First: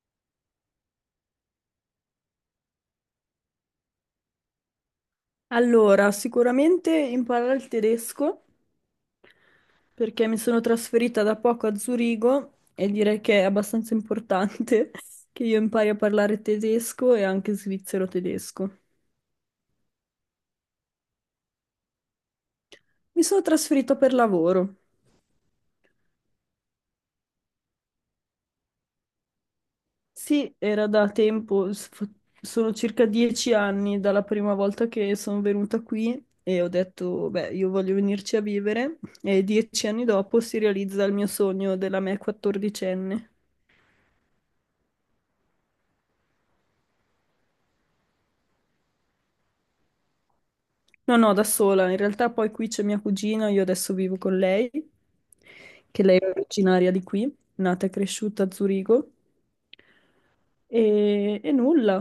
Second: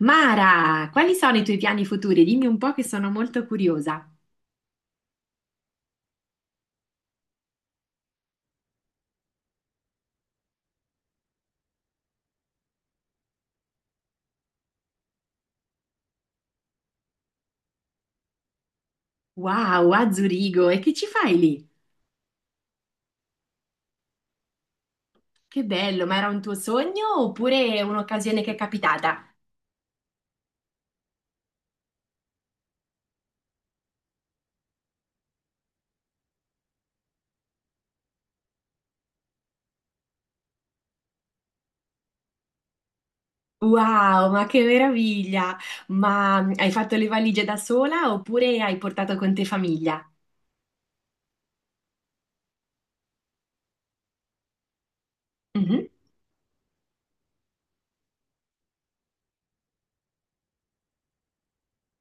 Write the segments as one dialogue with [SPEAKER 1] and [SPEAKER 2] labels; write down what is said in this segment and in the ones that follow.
[SPEAKER 1] Mara, quali sono i tuoi piani futuri? Dimmi un po' che sono molto curiosa.
[SPEAKER 2] Allora, sicuramente imparare il tedesco perché mi sono trasferita da poco a Zurigo e direi che è abbastanza importante che io impari a parlare tedesco e anche svizzero tedesco.
[SPEAKER 1] Wow, a Zurigo, e che ci fai lì?
[SPEAKER 2] Mi sono trasferita per lavoro.
[SPEAKER 1] Che bello, ma era un tuo sogno oppure un'occasione che è capitata?
[SPEAKER 2] Sì, era da tempo, sono circa 10 anni dalla prima volta che sono venuta qui e ho detto, beh, io voglio venirci a vivere e 10 anni dopo si realizza il mio sogno della me quattordicenne.
[SPEAKER 1] Wow, ma che meraviglia! Ma hai fatto le valigie da sola oppure hai portato con te famiglia?
[SPEAKER 2] No, no, da sola. In realtà poi qui c'è mia cugina, io adesso vivo con lei,
[SPEAKER 1] Mhm.
[SPEAKER 2] che lei è originaria di qui, nata e cresciuta a Zurigo. E nulla,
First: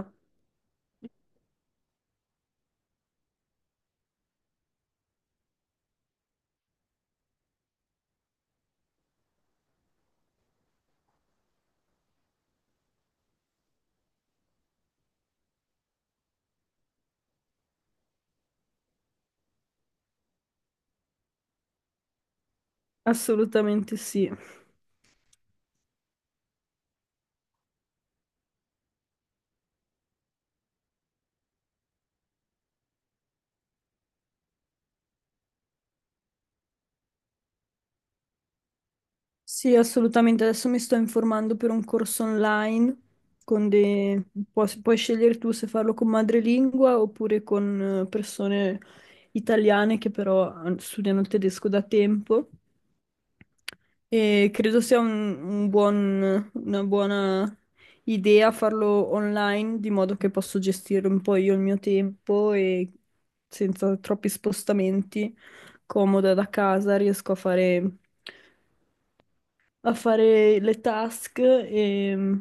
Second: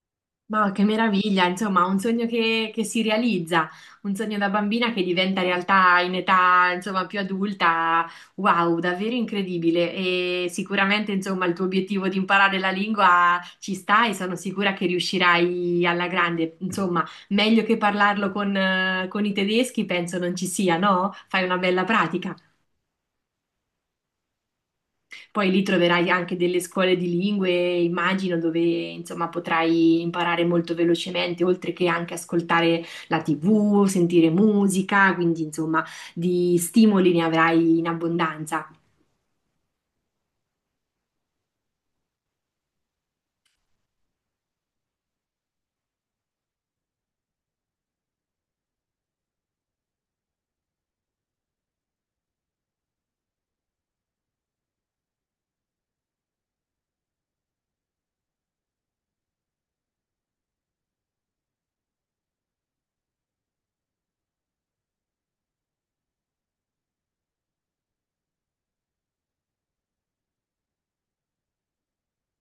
[SPEAKER 1] Ma che meraviglia, insomma, un sogno che si realizza, un sogno da bambina che diventa realtà in età, insomma, più adulta. Wow, davvero incredibile. E sicuramente, insomma, il tuo obiettivo di imparare la lingua ci sta e sono sicura che riuscirai alla grande. Insomma, meglio che parlarlo con i tedeschi, penso non ci sia, no? Fai una bella pratica.
[SPEAKER 2] assolutamente sì.
[SPEAKER 1] Poi lì troverai anche delle scuole di lingue, immagino, dove insomma potrai imparare molto velocemente, oltre che anche ascoltare la TV, sentire musica, quindi insomma di stimoli ne avrai in abbondanza.
[SPEAKER 2] Sì, assolutamente. Adesso mi sto informando per un corso online con dei... puoi scegliere tu se farlo con madrelingua oppure con persone italiane che però studiano il tedesco da tempo. E credo sia una buona idea farlo online, di modo che posso gestire un po' io il mio tempo e senza troppi spostamenti, comoda da casa, riesco a fare le task e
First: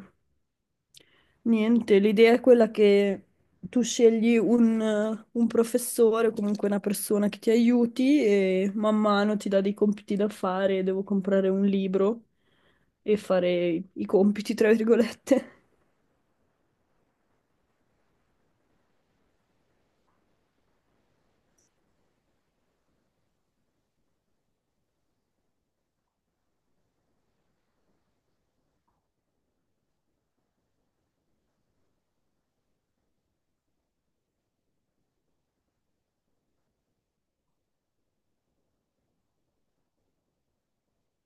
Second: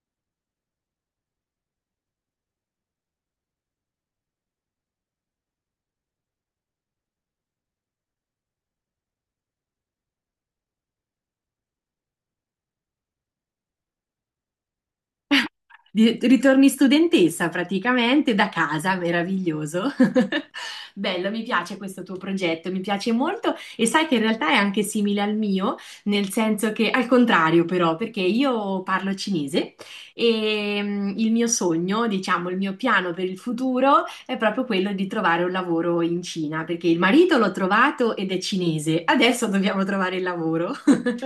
[SPEAKER 2] niente, l'idea è quella che tu scegli un professore, comunque una persona che ti aiuti e man mano ti dà dei compiti da fare, devo comprare un libro e fare i compiti, tra virgolette.
[SPEAKER 1] Ritorni studentessa praticamente da casa, meraviglioso. Bello, mi piace questo tuo progetto, mi piace molto e sai che in realtà è anche simile al mio, nel senso che al contrario però, perché io parlo cinese e il mio sogno, diciamo, il mio piano per il futuro è proprio quello di trovare un lavoro in Cina, perché il marito l'ho trovato ed è cinese, adesso dobbiamo trovare il lavoro.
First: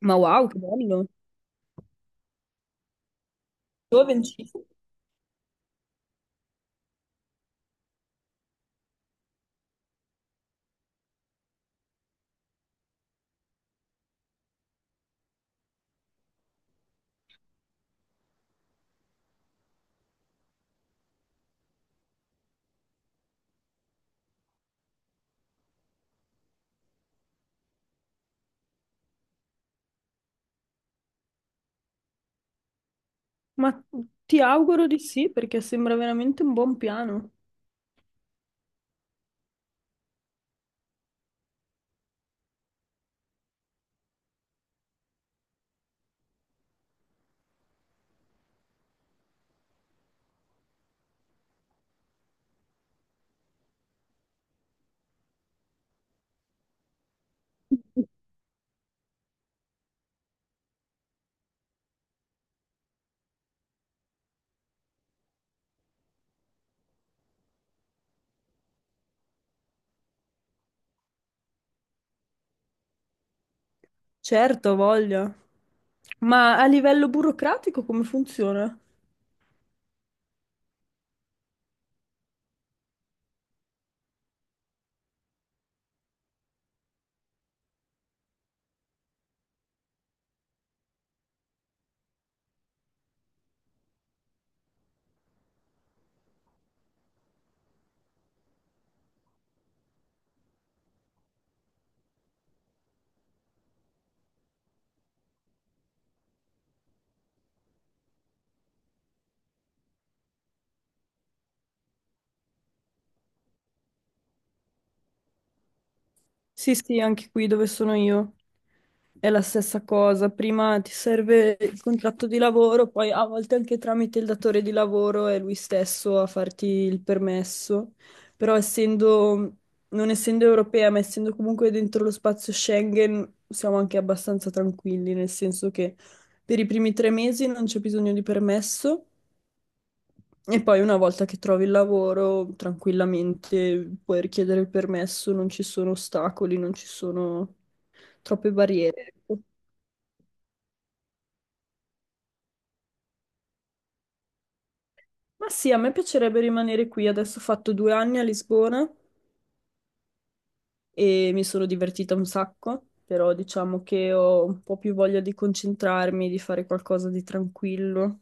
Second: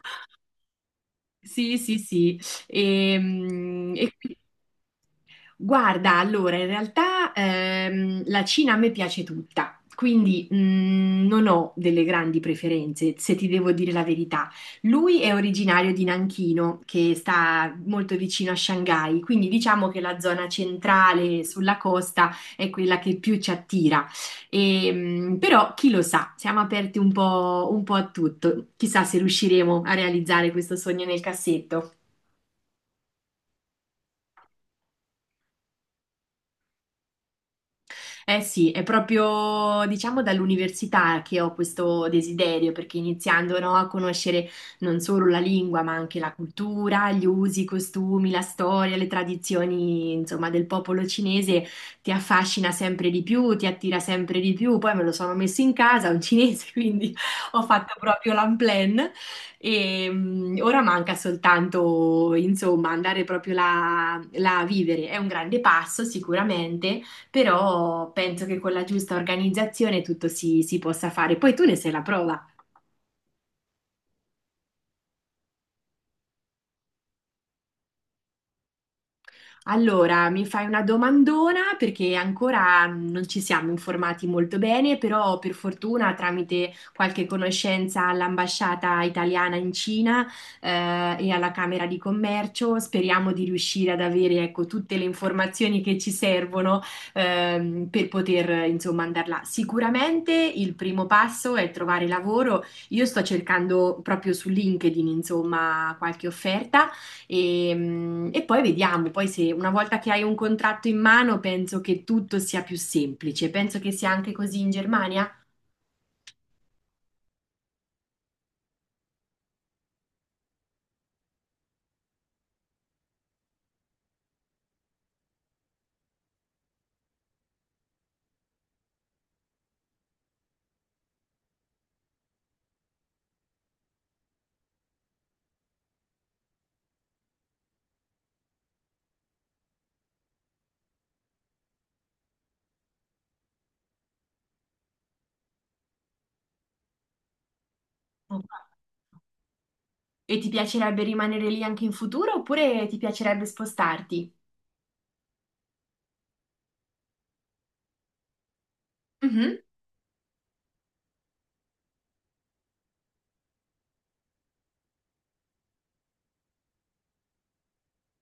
[SPEAKER 2] Ma wow, che bello!
[SPEAKER 1] Sì, sì, sì. E, mm,
[SPEAKER 2] Tu hai
[SPEAKER 1] e quindi.
[SPEAKER 2] vincito.
[SPEAKER 1] Guarda, allora, in realtà la Cina a me piace tutta, quindi non ho delle grandi preferenze, se ti devo dire la verità. Lui è originario di Nanchino, che sta molto vicino a Shanghai, quindi diciamo che la zona centrale sulla costa è quella che più ci attira. E, però chi lo sa, siamo aperti un po' a tutto. Chissà se riusciremo a realizzare questo sogno nel cassetto.
[SPEAKER 2] Ma ti auguro di sì, perché sembra veramente un buon piano.
[SPEAKER 1] Eh sì, è proprio diciamo dall'università che ho questo desiderio, perché iniziando no, a conoscere non solo la lingua, ma anche la cultura, gli usi, i costumi, la storia, le tradizioni, insomma, del popolo cinese ti affascina sempre di più, ti attira sempre di più. Poi me lo sono messo in casa, un cinese, quindi ho fatto proprio l'unplan e ora manca soltanto, insomma, andare proprio là là a vivere. È un grande passo sicuramente, però penso che con la giusta organizzazione tutto si possa fare. Poi tu ne sei la prova.
[SPEAKER 2] Certo, ha voglia. Ma a livello burocratico come funziona?
[SPEAKER 1] Allora, mi fai una domandona perché ancora non ci siamo informati molto bene, però per fortuna tramite qualche conoscenza all'ambasciata italiana in Cina e alla Camera di Commercio speriamo di riuscire ad avere, ecco, tutte le informazioni che ci servono, per poter, insomma, andare là. Sicuramente il primo passo è trovare lavoro. Io sto cercando proprio su LinkedIn insomma qualche offerta. E poi vediamo, poi se una volta che hai un contratto in mano penso che tutto sia più semplice, penso che sia anche così in Germania.
[SPEAKER 2] Sì, sì, anche qui dove sono io è la stessa cosa. Prima ti serve il contratto di lavoro, poi a volte anche tramite il datore di lavoro è lui stesso a farti il permesso. Però essendo, non essendo europea, ma essendo comunque dentro lo spazio Schengen, siamo anche abbastanza tranquilli, nel senso che per i primi 3 mesi non c'è bisogno di permesso. E poi una volta che trovi il lavoro, tranquillamente puoi richiedere il permesso, non ci sono ostacoli, non ci sono
[SPEAKER 1] Ok.
[SPEAKER 2] troppe barriere, ecco.
[SPEAKER 1] E ti piacerebbe rimanere lì anche in futuro oppure ti piacerebbe spostarti?
[SPEAKER 2] Ma sì, a me piacerebbe rimanere qui. Adesso ho fatto 2 anni a Lisbona e mi sono divertita un sacco, però diciamo che ho un po' più voglia di concentrarmi, di fare qualcosa di tranquillo.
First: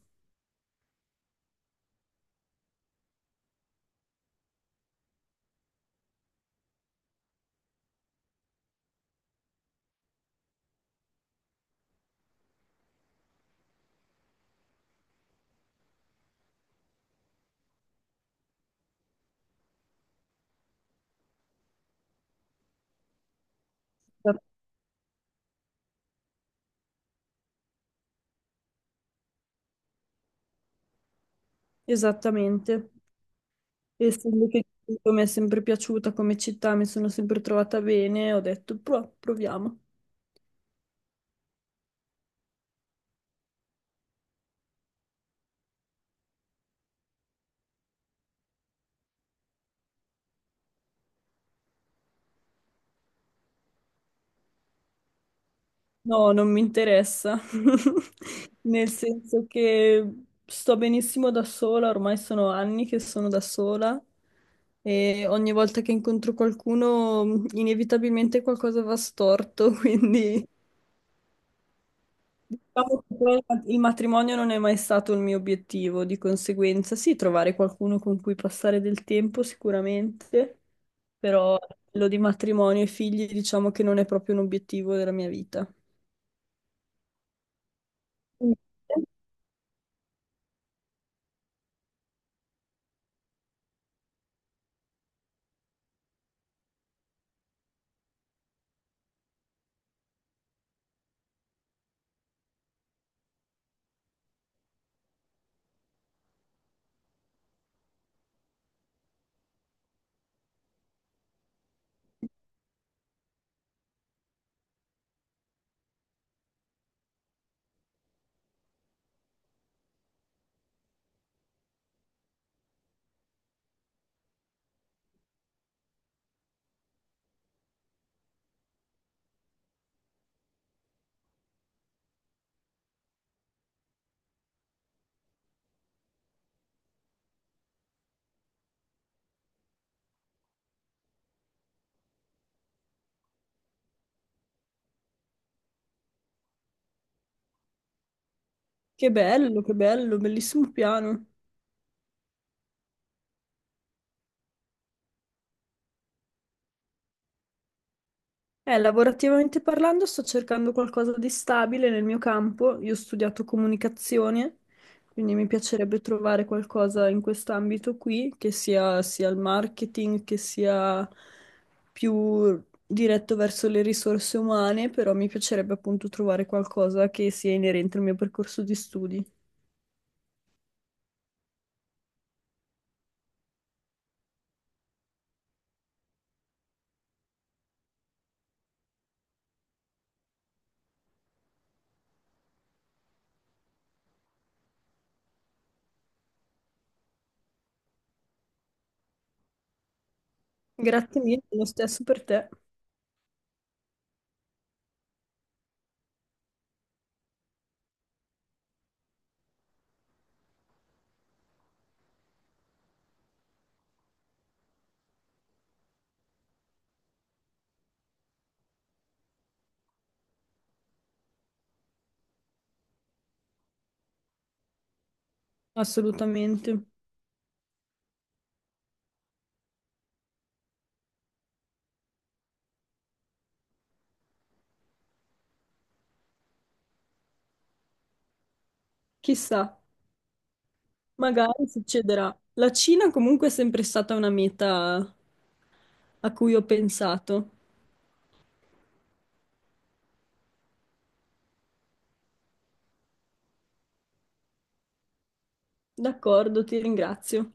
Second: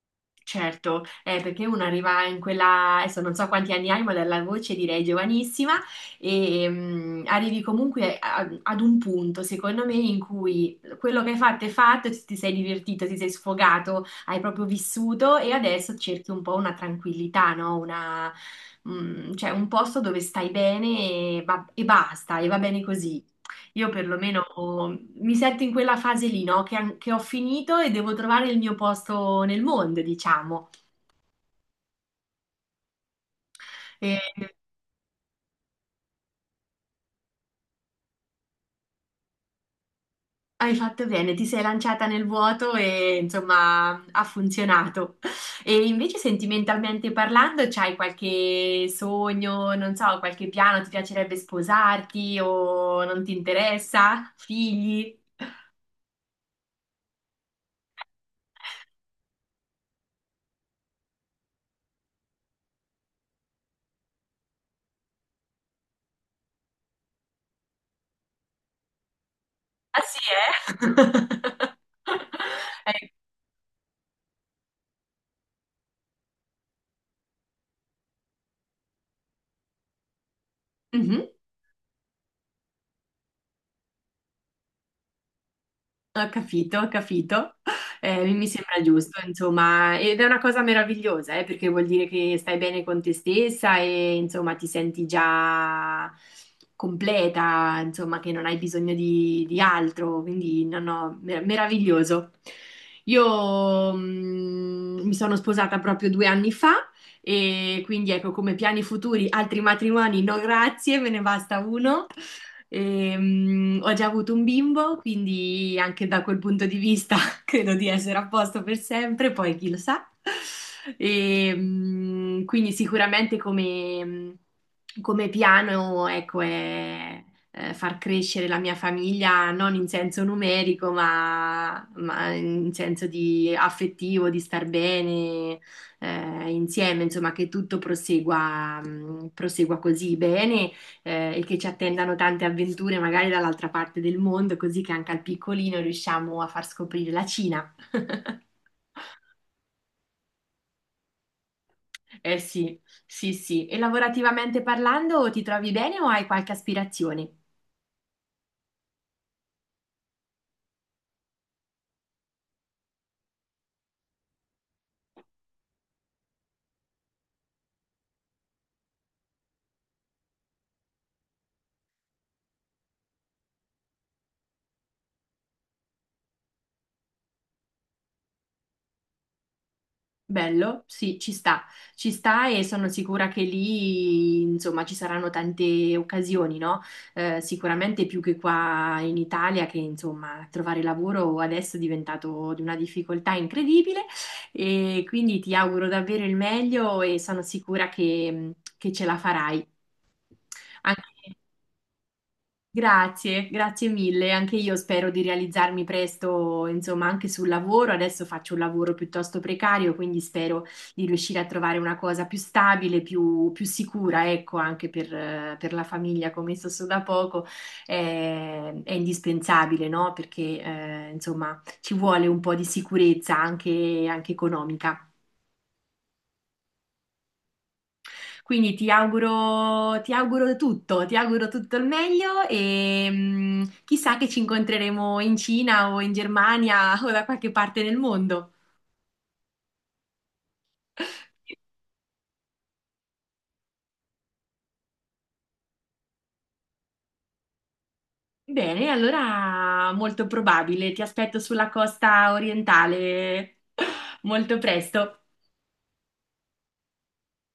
[SPEAKER 1] Certo, perché uno arriva in quella, adesso non so quanti anni hai, ma dalla voce direi giovanissima, e arrivi comunque ad un punto, secondo me, in cui quello che hai fatto è fatto, ti sei divertito, ti sei sfogato, hai proprio vissuto e adesso cerchi un po' una tranquillità, no? Una, cioè un posto dove stai bene e, e basta, e va bene così. Io perlomeno,
[SPEAKER 2] Esat-
[SPEAKER 1] oh, mi sento in quella fase lì, no? Che, che ho finito e devo trovare il mio posto nel mondo, diciamo.
[SPEAKER 2] Esattamente.
[SPEAKER 1] E
[SPEAKER 2] Essendo che mi è sempre piaciuta come città, mi sono sempre trovata bene, ho detto: Proviamo".
[SPEAKER 1] hai fatto bene, ti sei lanciata nel vuoto e insomma ha funzionato. E invece sentimentalmente parlando, c'hai qualche sogno, non so, qualche piano, ti piacerebbe sposarti o non ti interessa? Figli?
[SPEAKER 2] No, non mi interessa, nel senso che sto benissimo da sola, ormai sono anni che sono da sola e ogni volta che incontro qualcuno, inevitabilmente qualcosa va storto,
[SPEAKER 1] Ah sì,
[SPEAKER 2] quindi
[SPEAKER 1] eh?
[SPEAKER 2] diciamo
[SPEAKER 1] Eh,
[SPEAKER 2] che poi il matrimonio non è mai stato il mio obiettivo, di conseguenza sì, trovare qualcuno con cui passare del tempo sicuramente,
[SPEAKER 1] mhm.
[SPEAKER 2] però quello di matrimonio e figli diciamo che non è proprio un obiettivo della mia vita.
[SPEAKER 1] Ho capito, ho capito. Mi sembra giusto, insomma, ed è una cosa meravigliosa, perché vuol dire che stai bene con te stessa e insomma ti senti già completa, insomma, che non hai bisogno di altro, quindi no, no, meraviglioso. Io, mi sono sposata proprio due anni fa e quindi ecco come piani futuri, altri matrimoni, no grazie, me ne basta uno. E, ho già avuto un bimbo, quindi anche da quel punto di vista credo di essere a posto per sempre, poi chi lo sa. E, quindi sicuramente come, come piano, ecco, è far crescere la mia famiglia non in senso numerico, ma in senso di affettivo, di star bene, insieme, insomma, che tutto prosegua, prosegua così bene, e che ci attendano tante avventure magari dall'altra parte del mondo, così che anche al piccolino riusciamo a far scoprire la Cina.
[SPEAKER 2] Che bello, bellissimo piano.
[SPEAKER 1] Eh sì, sì, sì. E lavorativamente parlando, ti trovi bene o hai qualche aspirazione?
[SPEAKER 2] Lavorativamente parlando, sto cercando qualcosa di stabile nel mio campo. Io ho studiato comunicazione, quindi mi piacerebbe trovare qualcosa in quest'ambito qui, che sia, sia il marketing, che sia più diretto verso le risorse umane, però mi piacerebbe appunto trovare qualcosa che sia inerente al mio percorso di studi.
[SPEAKER 1] Bello, sì, ci sta e sono sicura che lì, insomma, ci saranno tante occasioni, no? Sicuramente più che qua in Italia, che insomma, trovare lavoro adesso è diventato di una difficoltà incredibile, e quindi ti auguro davvero il meglio e sono sicura che ce la farai.
[SPEAKER 2] Grazie
[SPEAKER 1] Anche.
[SPEAKER 2] mille, lo stesso per te,
[SPEAKER 1] Grazie, grazie mille. Anche io spero di realizzarmi presto, insomma, anche sul lavoro. Adesso faccio un lavoro piuttosto precario, quindi spero di riuscire a trovare una cosa più stabile, più, più sicura, ecco, anche per la famiglia, come so da poco, è indispensabile, no? Perché, insomma, ci vuole un po' di sicurezza anche economica.
[SPEAKER 2] assolutamente.
[SPEAKER 1] Quindi ti auguro tutto il meglio e chissà che ci incontreremo in Cina o in Germania o da qualche parte nel mondo.
[SPEAKER 2] Chissà. Magari succederà. La Cina comunque è sempre stata una meta a cui ho pensato.
[SPEAKER 1] Bene, allora molto probabile, ti aspetto sulla costa orientale molto presto.
[SPEAKER 2] D'accordo, ti ringrazio.